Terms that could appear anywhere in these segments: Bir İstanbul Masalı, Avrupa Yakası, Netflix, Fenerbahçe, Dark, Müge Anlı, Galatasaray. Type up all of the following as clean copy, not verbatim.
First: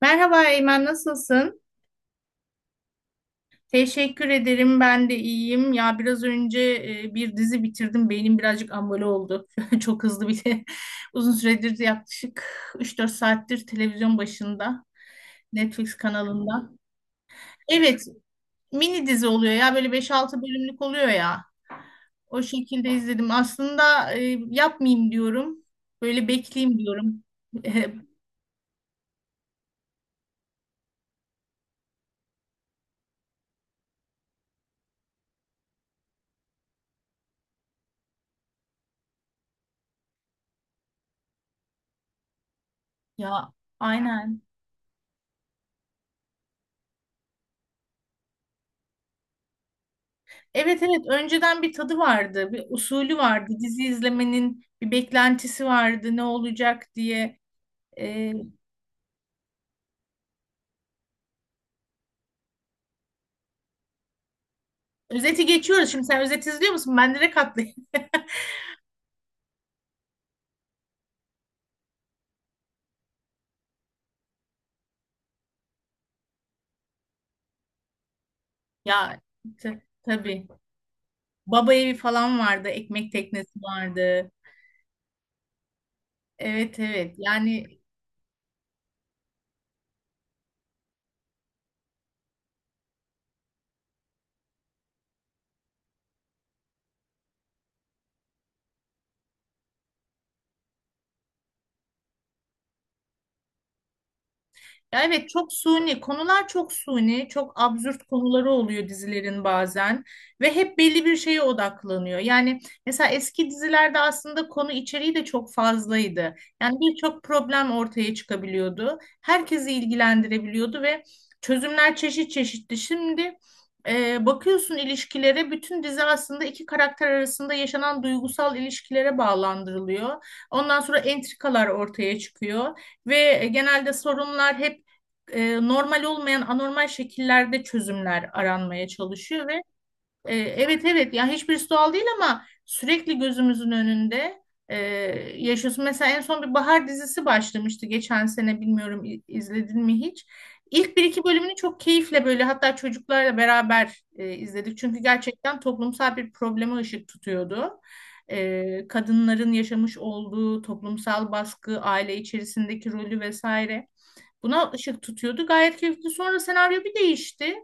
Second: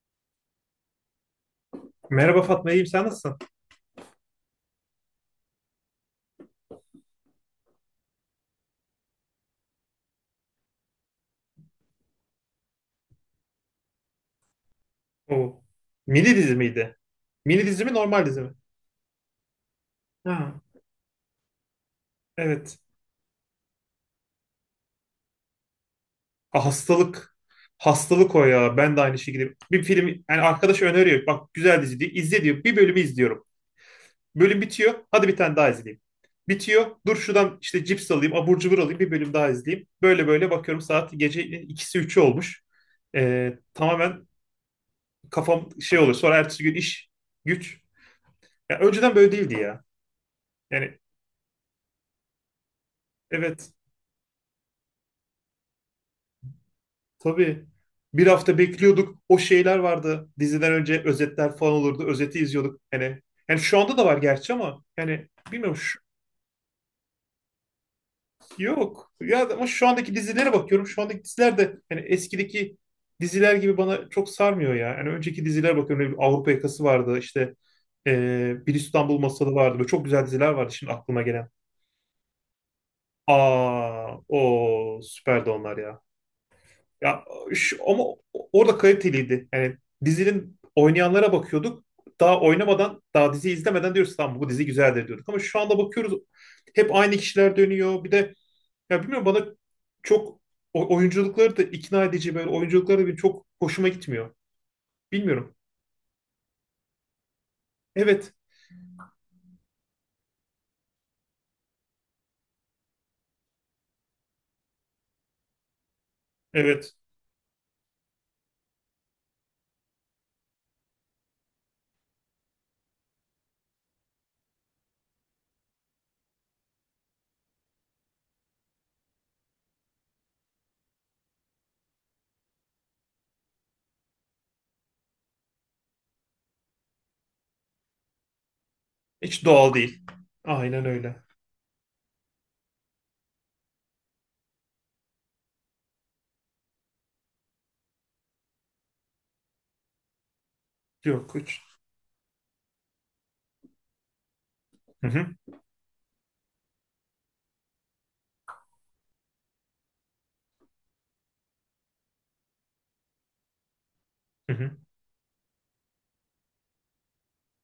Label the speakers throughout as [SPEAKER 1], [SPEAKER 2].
[SPEAKER 1] Merhaba Eymen, nasılsın?
[SPEAKER 2] Merhaba Fatma, iyiyim. Sen nasılsın?
[SPEAKER 1] Teşekkür ederim, ben de iyiyim. Ya biraz önce bir dizi bitirdim, beynim birazcık ambale oldu. Çok hızlı bir de uzun süredir yaklaşık üç dört saattir televizyon başında,
[SPEAKER 2] Oo.
[SPEAKER 1] Netflix
[SPEAKER 2] Mini dizi
[SPEAKER 1] kanalında.
[SPEAKER 2] miydi? Mini dizi mi,
[SPEAKER 1] Evet,
[SPEAKER 2] normal dizi mi?
[SPEAKER 1] mini dizi oluyor ya, böyle beş altı
[SPEAKER 2] Ha,
[SPEAKER 1] bölümlük oluyor ya. O
[SPEAKER 2] evet.
[SPEAKER 1] şekilde izledim. Aslında yapmayayım diyorum, böyle
[SPEAKER 2] Ah,
[SPEAKER 1] bekleyeyim diyorum.
[SPEAKER 2] hastalık. Hastalık o ya. Ben de aynı şekilde. Bir film, yani arkadaş öneriyor. Bak güzel dizi diyor. İzle diyor. Bir bölümü izliyorum. Bölüm bitiyor. Hadi bir tane daha izleyeyim. Bitiyor. Dur şuradan işte cips alayım, abur cubur alayım. Bir bölüm daha izleyeyim. Böyle böyle bakıyorum saat gece ikisi üçü olmuş.
[SPEAKER 1] Ya
[SPEAKER 2] Tamamen
[SPEAKER 1] aynen.
[SPEAKER 2] kafam şey oluyor. Sonra ertesi gün iş, güç. Ya önceden böyle değildi ya.
[SPEAKER 1] Evet
[SPEAKER 2] Yani
[SPEAKER 1] evet önceden bir tadı vardı, bir usulü vardı.
[SPEAKER 2] evet.
[SPEAKER 1] Dizi izlemenin bir beklentisi vardı ne olacak diye.
[SPEAKER 2] Tabii. Bir
[SPEAKER 1] Ee,
[SPEAKER 2] hafta bekliyorduk. O şeyler vardı. Diziden önce özetler falan olurdu. Özeti izliyorduk. Hani yani şu anda da var gerçi ama yani
[SPEAKER 1] özeti
[SPEAKER 2] bilmiyorum
[SPEAKER 1] geçiyoruz. Şimdi sen özet izliyor musun? Ben direkt atlayayım.
[SPEAKER 2] yok. Ya ama şu andaki dizilere bakıyorum. Şu andaki diziler de hani eskideki diziler gibi bana çok sarmıyor ya. Yani önceki dizilere bakıyorum. Ne bileyim, Avrupa Yakası vardı. İşte Bir İstanbul
[SPEAKER 1] Ya
[SPEAKER 2] Masalı vardı. Böyle çok güzel
[SPEAKER 1] tabii.
[SPEAKER 2] diziler vardı şimdi aklıma gelen.
[SPEAKER 1] Baba evi falan vardı, ekmek teknesi
[SPEAKER 2] Aa,
[SPEAKER 1] vardı.
[SPEAKER 2] o süperdi onlar ya.
[SPEAKER 1] Evet evet.
[SPEAKER 2] Ya
[SPEAKER 1] Yani
[SPEAKER 2] ama orada kaliteliydi. Yani dizinin oynayanlara bakıyorduk. Daha oynamadan, daha dizi izlemeden diyoruz tamam bu dizi güzeldir diyorduk. Ama şu anda bakıyoruz hep aynı kişiler dönüyor. Bir de ya bilmiyorum bana çok oyunculukları da ikna edici böyle oyunculukları da benim çok hoşuma gitmiyor.
[SPEAKER 1] ya evet, çok
[SPEAKER 2] Bilmiyorum.
[SPEAKER 1] suni konular, çok suni, çok absürt
[SPEAKER 2] Evet.
[SPEAKER 1] konuları oluyor dizilerin bazen ve hep belli bir şeye odaklanıyor. Yani mesela eski dizilerde aslında konu içeriği de çok fazlaydı. Yani
[SPEAKER 2] Evet.
[SPEAKER 1] birçok problem ortaya çıkabiliyordu. Herkesi ilgilendirebiliyordu ve çözümler çeşit çeşitti. Şimdi bakıyorsun ilişkilere, bütün dizi aslında iki karakter arasında yaşanan duygusal ilişkilere bağlandırılıyor. Ondan sonra entrikalar ortaya çıkıyor ve genelde sorunlar hep normal olmayan anormal şekillerde çözümler aranmaya
[SPEAKER 2] Hiç
[SPEAKER 1] çalışıyor ve
[SPEAKER 2] doğal değil. Aynen
[SPEAKER 1] evet evet,
[SPEAKER 2] öyle.
[SPEAKER 1] ya hiçbirisi doğal değil ama sürekli gözümüzün önünde e, yaşıyorsun. Mesela en son bir bahar dizisi başlamıştı geçen sene, bilmiyorum izledin mi hiç? İlk bir iki
[SPEAKER 2] Yok
[SPEAKER 1] bölümünü
[SPEAKER 2] hiç.
[SPEAKER 1] çok keyifle, böyle hatta çocuklarla beraber izledik. Çünkü
[SPEAKER 2] Hı hı.
[SPEAKER 1] gerçekten toplumsal bir probleme ışık tutuyordu. Kadınların yaşamış olduğu toplumsal baskı, aile içerisindeki rolü vesaire.
[SPEAKER 2] Hı
[SPEAKER 1] Buna
[SPEAKER 2] hı.
[SPEAKER 1] ışık tutuyordu. Gayet keyifli. Sonra senaryo bir değişti.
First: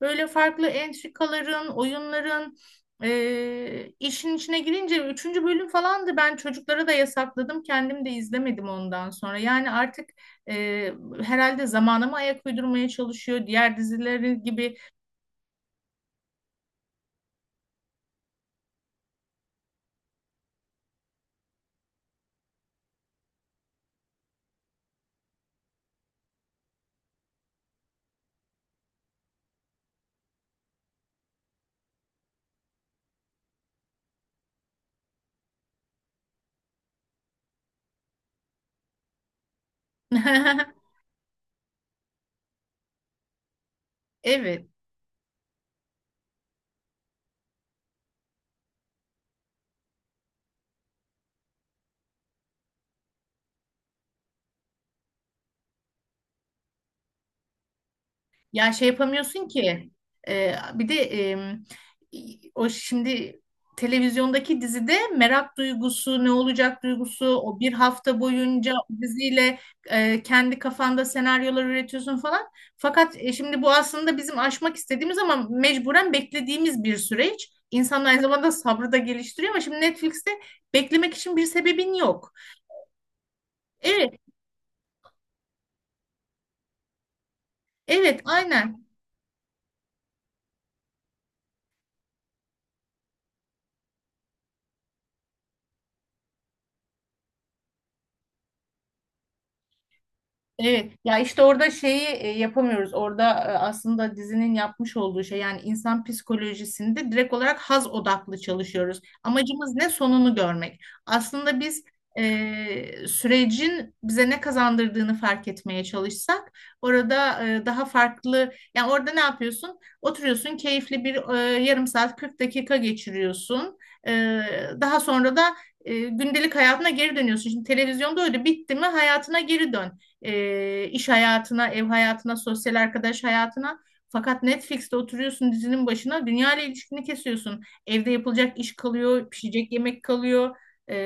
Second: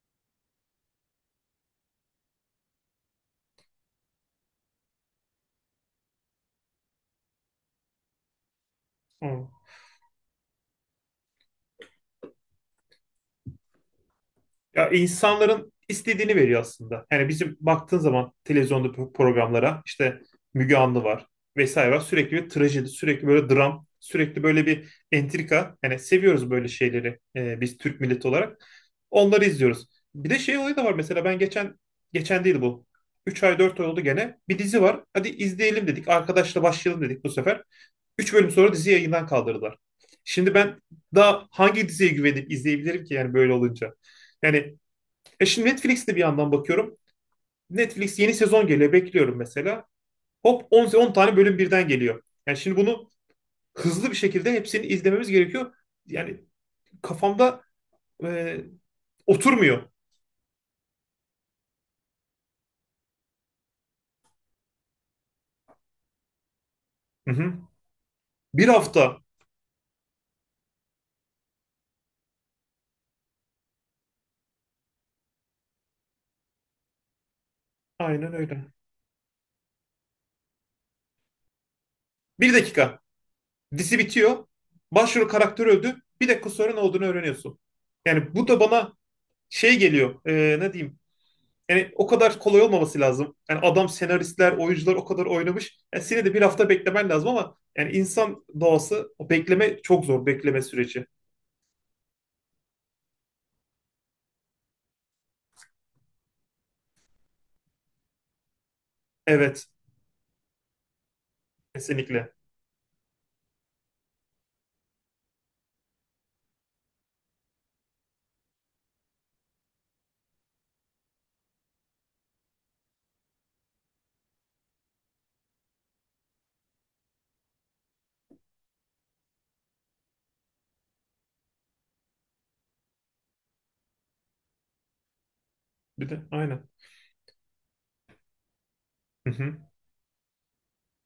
[SPEAKER 1] Böyle farklı entrikaların, oyunların işin içine girince üçüncü bölüm falandı. Ben çocuklara da yasakladım. Kendim de izlemedim ondan sonra.
[SPEAKER 2] Aa.
[SPEAKER 1] Yani artık e, herhalde zamana mı ayak uydurmaya çalışıyor, diğer dizileri gibi.
[SPEAKER 2] Ya insanların istediğini veriyor aslında. Yani bizim baktığın zaman televizyonda programlara işte Müge Anlı var vesaire var. Sürekli bir trajedi, sürekli böyle dram, sürekli böyle bir entrika. Yani seviyoruz böyle şeyleri biz Türk milleti olarak. Onları izliyoruz. Bir de şey olayı da var mesela ben geçen geçen değil bu. 3 ay 4 ay oldu gene. Bir dizi var. Hadi izleyelim dedik. Arkadaşla başlayalım dedik bu sefer. Üç bölüm sonra dizi yayından kaldırdılar. Şimdi ben daha hangi diziye güvenip izleyebilirim ki yani böyle olunca?
[SPEAKER 1] Evet.
[SPEAKER 2] Yani şimdi Netflix'te bir yandan bakıyorum. Netflix yeni sezon geliyor. Bekliyorum mesela. Hop 10, 10 tane bölüm birden geliyor. Yani şimdi bunu hızlı bir şekilde hepsini izlememiz gerekiyor. Yani kafamda e,
[SPEAKER 1] Ya şey yapamıyorsun
[SPEAKER 2] oturmuyor.
[SPEAKER 1] ki. e, bir de em, O şimdi televizyondaki dizide merak duygusu, ne olacak duygusu,
[SPEAKER 2] Hı
[SPEAKER 1] o
[SPEAKER 2] hı.
[SPEAKER 1] bir hafta
[SPEAKER 2] Bir
[SPEAKER 1] boyunca o
[SPEAKER 2] hafta.
[SPEAKER 1] diziyle kendi kafanda senaryolar üretiyorsun falan. Fakat şimdi bu aslında bizim aşmak istediğimiz ama mecburen beklediğimiz bir süreç. İnsan aynı
[SPEAKER 2] Aynen
[SPEAKER 1] zamanda
[SPEAKER 2] öyle.
[SPEAKER 1] sabrı da geliştiriyor ama şimdi Netflix'te beklemek için bir sebebin yok.
[SPEAKER 2] Bir dakika. Dizi
[SPEAKER 1] Evet,
[SPEAKER 2] bitiyor. Başrol karakteri öldü. Bir dakika sonra ne olduğunu öğreniyorsun.
[SPEAKER 1] evet,
[SPEAKER 2] Yani bu da
[SPEAKER 1] aynen.
[SPEAKER 2] bana şey geliyor. Ne diyeyim? Yani o kadar kolay olmaması lazım. Yani adam senaristler, oyuncular o kadar oynamış. Yani seni de bir hafta beklemen lazım ama yani insan doğası o bekleme çok zor bekleme
[SPEAKER 1] Evet,
[SPEAKER 2] süreci.
[SPEAKER 1] ya işte orada şeyi yapamıyoruz. Orada aslında dizinin yapmış olduğu şey, yani insan psikolojisinde direkt olarak haz odaklı çalışıyoruz.
[SPEAKER 2] Evet,
[SPEAKER 1] Amacımız ne? Sonunu görmek. Aslında biz
[SPEAKER 2] kesinlikle.
[SPEAKER 1] sürecin bize ne kazandırdığını fark etmeye çalışsak orada daha farklı, yani orada ne yapıyorsun? Oturuyorsun, keyifli bir yarım saat 40 dakika geçiriyorsun. E, Daha sonra da gündelik hayatına geri dönüyorsun. Şimdi televizyonda öyle bitti mi hayatına geri dön, iş hayatına, ev hayatına, sosyal arkadaş hayatına. Fakat Netflix'te oturuyorsun dizinin
[SPEAKER 2] Bir
[SPEAKER 1] başına,
[SPEAKER 2] de
[SPEAKER 1] dünya ile
[SPEAKER 2] aynen.
[SPEAKER 1] ilişkini kesiyorsun. Evde yapılacak iş kalıyor,
[SPEAKER 2] Hı hı,
[SPEAKER 1] pişecek yemek kalıyor, e,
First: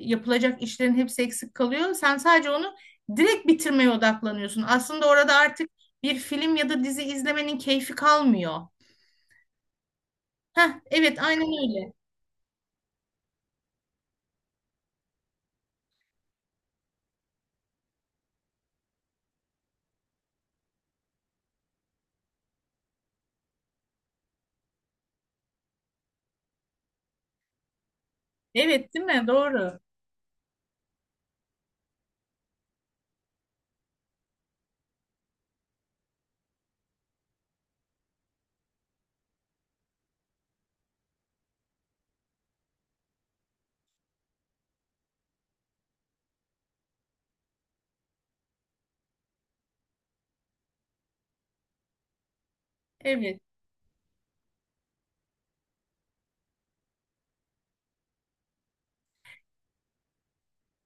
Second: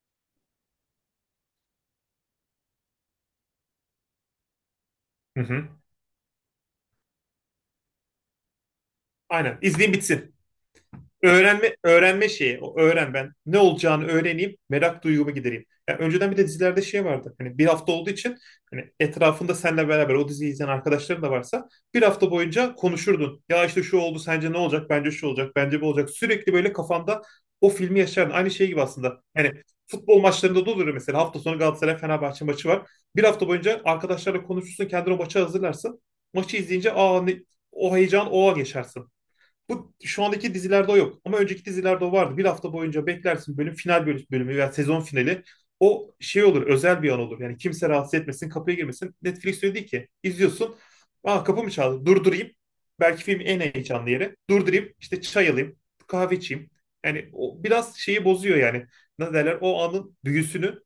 [SPEAKER 1] yapılacak işlerin hepsi eksik kalıyor. Sen sadece onu direkt bitirmeye odaklanıyorsun. Aslında orada
[SPEAKER 2] hı
[SPEAKER 1] artık
[SPEAKER 2] hı.
[SPEAKER 1] bir film ya da dizi izlemenin keyfi kalmıyor.
[SPEAKER 2] Aynen. İzleyin bitsin.
[SPEAKER 1] Heh, evet, aynen
[SPEAKER 2] öğrenme
[SPEAKER 1] öyle.
[SPEAKER 2] öğrenme şeyi. O öğren ben. Ne olacağını öğreneyim. Merak duygumu gidereyim. Yani önceden bir de dizilerde şey vardı. Hani bir hafta olduğu için hani etrafında seninle beraber o diziyi izleyen arkadaşların da varsa bir hafta boyunca konuşurdun. Ya işte şu oldu sence ne olacak? Bence şu olacak. Bence bu olacak. Sürekli böyle kafanda o filmi yaşardın. Aynı şey gibi
[SPEAKER 1] Evet, değil
[SPEAKER 2] aslında.
[SPEAKER 1] mi?
[SPEAKER 2] Yani
[SPEAKER 1] Doğru.
[SPEAKER 2] futbol maçlarında da olur mesela hafta sonu Galatasaray Fenerbahçe maçı var. Bir hafta boyunca arkadaşlarla konuşursun, kendini o maça hazırlarsın. Maçı izleyince aa ne, o heyecan o geçersin. Bu şu andaki dizilerde o yok. Ama önceki dizilerde o vardı. Bir hafta boyunca beklersin bölüm final bölüm, bölümü veya sezon finali. O şey olur, özel bir an olur. Yani kimse rahatsız etmesin, kapıya girmesin. Netflix öyle değil ki. İzliyorsun. Aa kapı mı çaldı? Durdurayım. Belki
[SPEAKER 1] Evet.
[SPEAKER 2] filmin en heyecanlı yeri. Durdurayım. İşte çay alayım. Kahve içeyim. Yani o biraz şeyi bozuyor yani. Ne derler? O anın büyüsünü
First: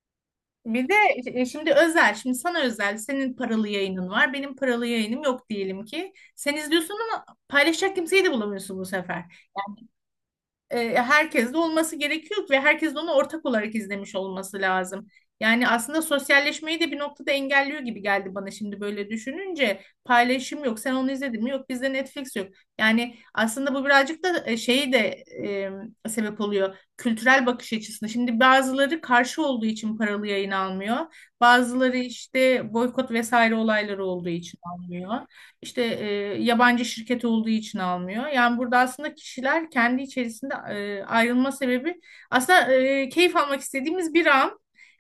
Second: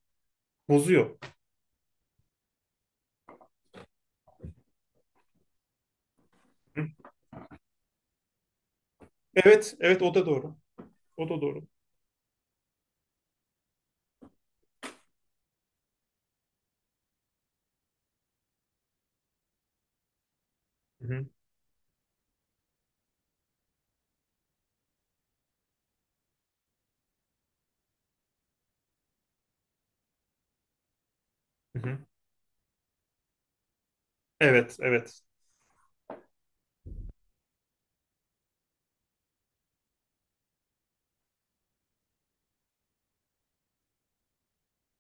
[SPEAKER 1] Bir de
[SPEAKER 2] bozuyor.
[SPEAKER 1] şimdi özel, şimdi sana özel, senin paralı yayının var, benim paralı yayınım yok diyelim ki. Sen
[SPEAKER 2] Hı.
[SPEAKER 1] izliyorsun ama paylaşacak kimseyi de bulamıyorsun bu sefer,
[SPEAKER 2] Evet, evet o da doğru. O da
[SPEAKER 1] herkes de
[SPEAKER 2] doğru.
[SPEAKER 1] olması gerekiyor ve herkes de onu ortak olarak izlemiş olması lazım. Yani aslında sosyalleşmeyi de bir noktada engelliyor gibi geldi bana şimdi böyle düşününce. Paylaşım yok. Sen
[SPEAKER 2] Hı
[SPEAKER 1] onu
[SPEAKER 2] hı.
[SPEAKER 1] izledin mi? Yok, bizde Netflix yok. Yani aslında bu birazcık da şeyi de sebep oluyor. Kültürel bakış açısına. Şimdi bazıları karşı olduğu için paralı yayın almıyor.
[SPEAKER 2] Hı
[SPEAKER 1] Bazıları
[SPEAKER 2] hı.
[SPEAKER 1] işte boykot vesaire olayları olduğu için
[SPEAKER 2] Evet, evet.
[SPEAKER 1] almıyor. İşte yabancı şirket olduğu için almıyor. Yani burada aslında kişiler kendi içerisinde ayrılma sebebi aslında keyif almak istediğimiz bir an,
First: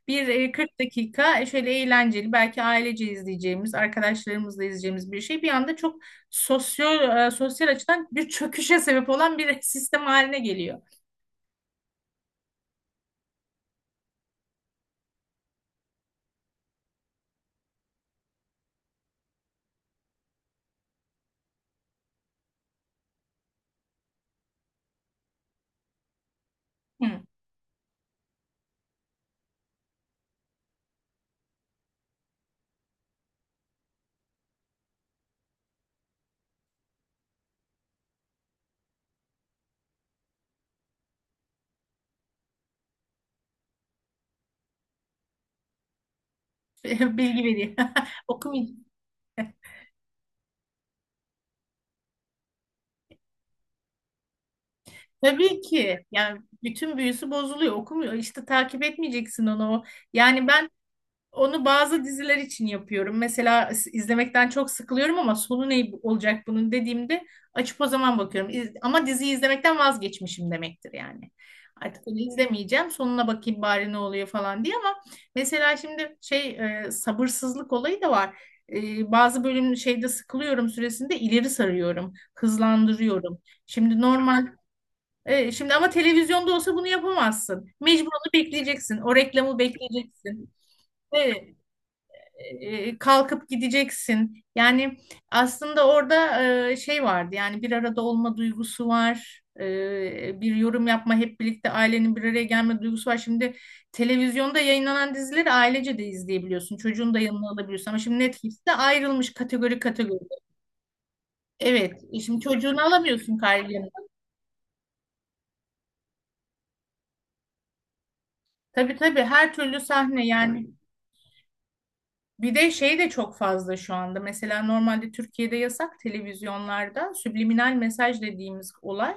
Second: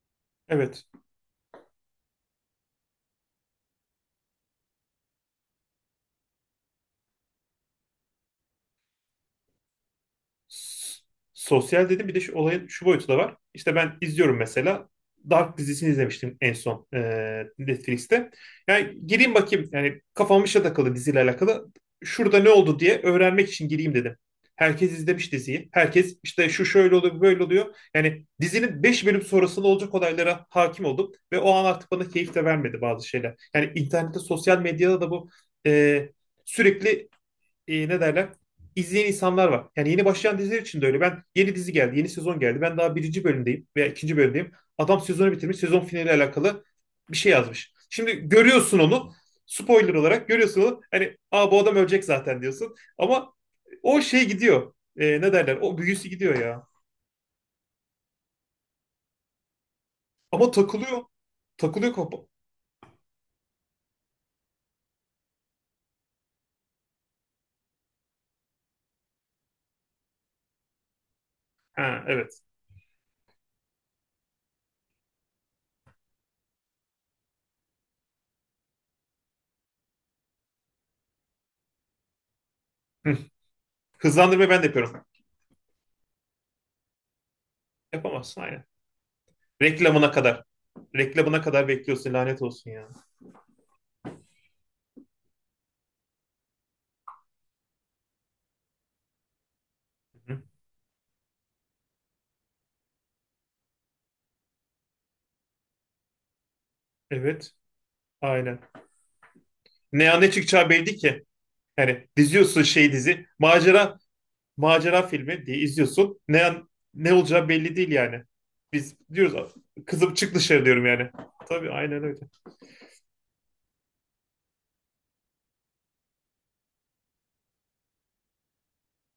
[SPEAKER 1] bir 40
[SPEAKER 2] Evet.
[SPEAKER 1] dakika, şöyle eğlenceli, belki ailece izleyeceğimiz, arkadaşlarımızla izleyeceğimiz bir şey bir anda çok sosyal, sosyal açıdan bir çöküşe sebep olan bir sistem haline geliyor.
[SPEAKER 2] S- Sosyal dedim bir de şu olayın şu boyutu da var. İşte ben izliyorum mesela. Dark dizisini izlemiştim en son Netflix'te. Yani gireyim bakayım yani kafam işe takılı diziyle alakalı. Şurada ne oldu diye öğrenmek için gireyim dedim. Herkes izlemiş diziyi. Herkes işte şu şöyle
[SPEAKER 1] Hı.
[SPEAKER 2] oluyor böyle oluyor. Yani dizinin 5 bölüm sonrasında olacak olaylara hakim oldum. Ve o an artık bana keyif de vermedi bazı şeyler. Yani internette sosyal medyada da bu e, sürekli ne derler izleyen insanlar var. Yani yeni başlayan diziler için de öyle. Ben yeni dizi geldi, yeni sezon geldi. Ben daha birinci bölümdeyim veya ikinci bölümdeyim. Adam sezonu bitirmiş, sezon finaliyle alakalı bir şey
[SPEAKER 1] Bilgi
[SPEAKER 2] yazmış.
[SPEAKER 1] veriyor.
[SPEAKER 2] Şimdi görüyorsun
[SPEAKER 1] Okumayacağım.
[SPEAKER 2] onu. Spoiler olarak görüyorsun onu. Hani aa bu adam ölecek zaten diyorsun. Ama o şey gidiyor. E, ne derler?
[SPEAKER 1] Tabii
[SPEAKER 2] O
[SPEAKER 1] ki.
[SPEAKER 2] büyüsü gidiyor
[SPEAKER 1] Yani
[SPEAKER 2] ya.
[SPEAKER 1] bütün büyüsü bozuluyor. Okumuyor. İşte takip etmeyeceksin onu. Yani
[SPEAKER 2] Ama
[SPEAKER 1] ben
[SPEAKER 2] takılıyor.
[SPEAKER 1] onu
[SPEAKER 2] Takılıyor
[SPEAKER 1] bazı
[SPEAKER 2] kafa.
[SPEAKER 1] diziler için yapıyorum. Mesela izlemekten çok sıkılıyorum ama sonu ne olacak bunun dediğimde açıp o zaman bakıyorum. Ama diziyi izlemekten vazgeçmişim demektir yani.
[SPEAKER 2] Ha
[SPEAKER 1] Artık onu
[SPEAKER 2] evet.
[SPEAKER 1] izlemeyeceğim. Sonuna bakayım bari ne oluyor falan diye. Ama mesela şimdi şey, sabırsızlık olayı da var. Bazı bölüm şeyde sıkılıyorum süresinde, ileri sarıyorum,
[SPEAKER 2] Hı.
[SPEAKER 1] hızlandırıyorum. Şimdi normal,
[SPEAKER 2] Hızlandırmayı ben de yapıyorum.
[SPEAKER 1] şimdi ama televizyonda olsa bunu yapamazsın. Mecbur onu
[SPEAKER 2] Yapamazsın aynen.
[SPEAKER 1] bekleyeceksin. O reklamı
[SPEAKER 2] Reklamına kadar.
[SPEAKER 1] bekleyeceksin.
[SPEAKER 2] Reklamına
[SPEAKER 1] Evet,
[SPEAKER 2] kadar bekliyorsun lanet olsun ya.
[SPEAKER 1] kalkıp gideceksin. Yani aslında orada şey vardı, yani bir arada olma duygusu var.
[SPEAKER 2] Hı.
[SPEAKER 1] Bir yorum yapma, hep birlikte ailenin bir araya gelme duygusu var. Şimdi televizyonda yayınlanan dizileri ailece de izleyebiliyorsun. Çocuğunu da yanına
[SPEAKER 2] Evet,
[SPEAKER 1] alabiliyorsun. Ama şimdi
[SPEAKER 2] aynen.
[SPEAKER 1] Netflix'te ayrılmış kategori
[SPEAKER 2] Ne
[SPEAKER 1] kategori.
[SPEAKER 2] an ne çıkacağı belli ki.
[SPEAKER 1] Evet.
[SPEAKER 2] Yani
[SPEAKER 1] e Şimdi
[SPEAKER 2] diziyorsun
[SPEAKER 1] çocuğunu
[SPEAKER 2] şey dizi,
[SPEAKER 1] alamıyorsun, kaygını.
[SPEAKER 2] macera filmi diye izliyorsun. Ne olacağı belli değil yani.
[SPEAKER 1] Tabii
[SPEAKER 2] Biz
[SPEAKER 1] tabii, her
[SPEAKER 2] diyoruz
[SPEAKER 1] türlü
[SPEAKER 2] kızım
[SPEAKER 1] sahne
[SPEAKER 2] çık dışarı
[SPEAKER 1] yani.
[SPEAKER 2] diyorum yani. Tabii aynen öyle.
[SPEAKER 1] Bir de şey de çok fazla şu anda. Mesela normalde Türkiye'de yasak televizyonlarda subliminal mesaj dediğimiz olay.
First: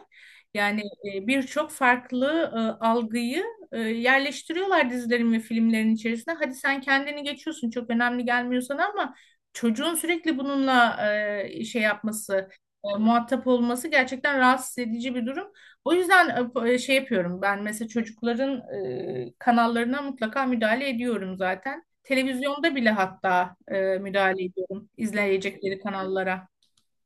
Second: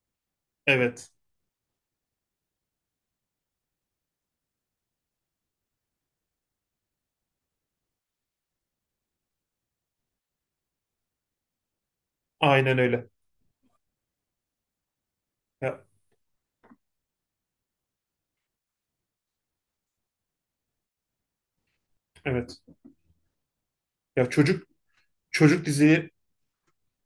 [SPEAKER 1] Yani
[SPEAKER 2] Evet,
[SPEAKER 1] birçok farklı algıyı yerleştiriyorlar dizilerin ve filmlerin içerisine. Hadi sen kendini geçiyorsun, çok önemli gelmiyor sana, ama çocuğun sürekli bununla şey yapması,
[SPEAKER 2] aynen öyle.
[SPEAKER 1] muhatap olması gerçekten rahatsız edici bir durum.
[SPEAKER 2] Ya,
[SPEAKER 1] O yüzden şey yapıyorum ben, mesela çocukların kanallarına mutlaka müdahale ediyorum zaten.
[SPEAKER 2] evet.
[SPEAKER 1] Televizyonda bile hatta
[SPEAKER 2] Ya
[SPEAKER 1] müdahale ediyorum
[SPEAKER 2] çocuk
[SPEAKER 1] izleyecekleri
[SPEAKER 2] dizileri
[SPEAKER 1] kanallara.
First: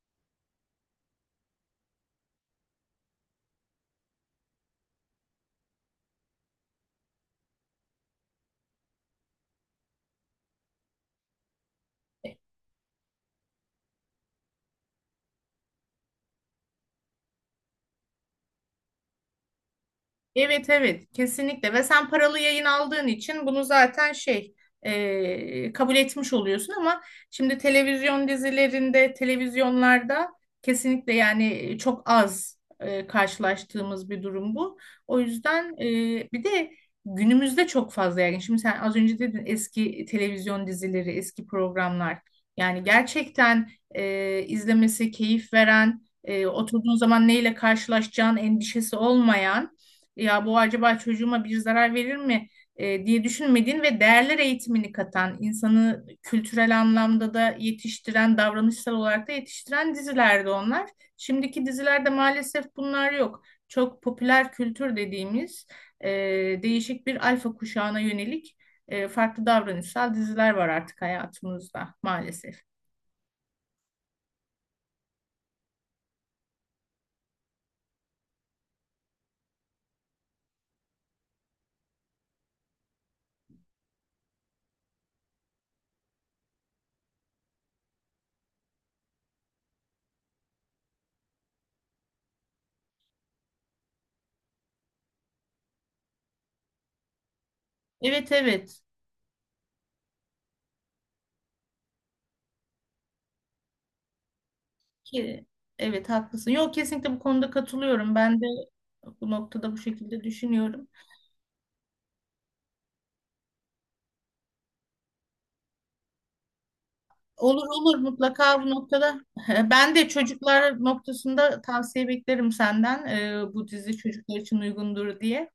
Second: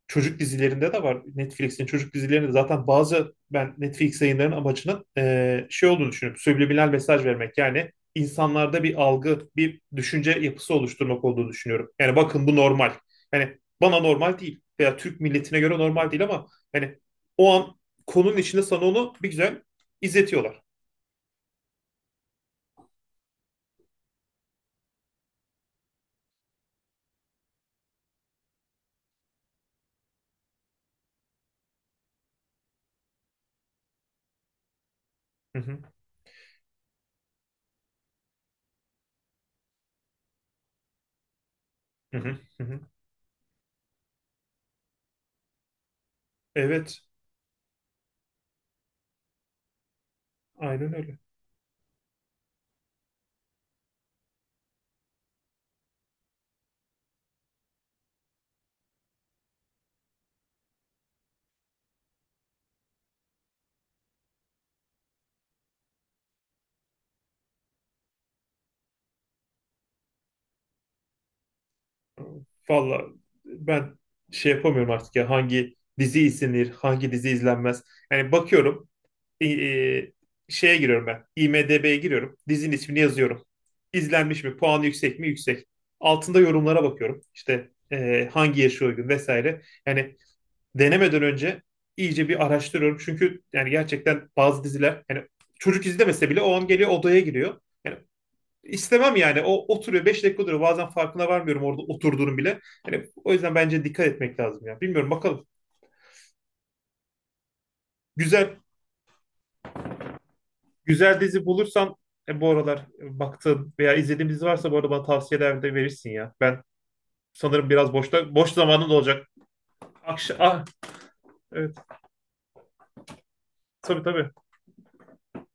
[SPEAKER 2] çocuk dizilerinde de var. Netflix'in çocuk dizilerinde zaten bazı ben Netflix yayınlarının amacının şey olduğunu düşünüyorum. Subliminal mesaj vermek yani insanlarda bir algı, bir düşünce yapısı oluşturmak olduğunu düşünüyorum. Yani bakın bu normal. Yani bana normal değil veya Türk milletine göre normal değil ama yani o an konunun içinde sana onu bir güzel izletiyorlar.
[SPEAKER 1] Evet evet, kesinlikle. Ve sen paralı yayın aldığın için bunu zaten şey, kabul etmiş oluyorsun. Ama şimdi televizyon dizilerinde, televizyonlarda kesinlikle, yani çok az karşılaştığımız bir durum bu. O
[SPEAKER 2] Hı
[SPEAKER 1] yüzden
[SPEAKER 2] hı,
[SPEAKER 1] bir de günümüzde çok fazla, yani şimdi sen az önce dedin, eski televizyon dizileri, eski
[SPEAKER 2] hı
[SPEAKER 1] programlar,
[SPEAKER 2] hı, hı hı.
[SPEAKER 1] yani gerçekten izlemesi keyif veren, oturduğun
[SPEAKER 2] Evet,
[SPEAKER 1] zaman neyle karşılaşacağın endişesi olmayan, ya bu
[SPEAKER 2] aynen
[SPEAKER 1] acaba
[SPEAKER 2] öyle.
[SPEAKER 1] çocuğuma bir zarar verir mi diye düşünmediğin ve değerler eğitimini katan, insanı kültürel anlamda da yetiştiren, davranışsal olarak da yetiştiren dizilerdi onlar. Şimdiki dizilerde maalesef bunlar yok. Çok popüler kültür dediğimiz e, değişik bir alfa kuşağına yönelik farklı davranışsal diziler var artık hayatımızda, maalesef.
[SPEAKER 2] Valla ben şey yapamıyorum artık ya hangi dizi izlenir, hangi dizi izlenmez. Yani bakıyorum e, şeye giriyorum ben. IMDb'ye giriyorum. Dizinin ismini yazıyorum. İzlenmiş mi? Puanı yüksek mi? Yüksek. Altında yorumlara bakıyorum. İşte hangi yaşı uygun vesaire. Yani denemeden önce iyice bir araştırıyorum. Çünkü yani gerçekten bazı diziler yani çocuk izlemese bile o an geliyor odaya giriyor. Yani
[SPEAKER 1] Evet evet.
[SPEAKER 2] istemem yani. O oturuyor 5 dakika duruyor. Bazen farkına varmıyorum orada oturduğunu bile. Yani o yüzden bence dikkat etmek lazım ya. Bilmiyorum
[SPEAKER 1] Ki
[SPEAKER 2] bakalım.
[SPEAKER 1] evet, haklısın. Yok, kesinlikle bu konuda katılıyorum. Ben de
[SPEAKER 2] Güzel
[SPEAKER 1] bu noktada bu şekilde düşünüyorum.
[SPEAKER 2] Güzel dizi bulursan bu aralar baktığın veya izlediğin dizi varsa bu arada bana tavsiyeler de verirsin ya. Ben
[SPEAKER 1] Olur
[SPEAKER 2] sanırım biraz
[SPEAKER 1] olur,
[SPEAKER 2] boşta boş
[SPEAKER 1] mutlaka bu
[SPEAKER 2] zamanın da
[SPEAKER 1] noktada.
[SPEAKER 2] olacak.
[SPEAKER 1] Ben de
[SPEAKER 2] Akşam ah
[SPEAKER 1] çocuklar noktasında
[SPEAKER 2] evet
[SPEAKER 1] tavsiye beklerim senden. Bu dizi
[SPEAKER 2] tabii tabii.
[SPEAKER 1] çocuklar için uygundur diye.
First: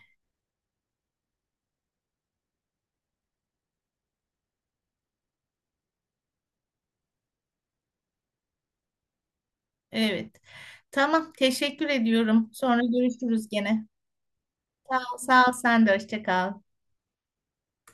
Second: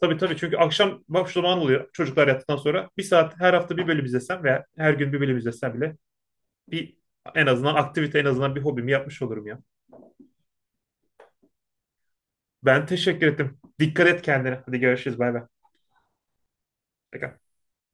[SPEAKER 2] Tabii tabii çünkü akşam boş zaman oluyor çocuklar yattıktan sonra. Bir saat her hafta bir bölüm izlesem veya her gün bir bölüm izlesem bile bir en azından aktivite en azından bir hobimi yapmış olurum ya.
[SPEAKER 1] Evet. Tamam, teşekkür ediyorum. Sonra
[SPEAKER 2] Ben teşekkür
[SPEAKER 1] görüşürüz
[SPEAKER 2] ettim.
[SPEAKER 1] gene.
[SPEAKER 2] Dikkat et kendine. Hadi görüşürüz bay bay.
[SPEAKER 1] Sağ ol, sen de hoşça kal.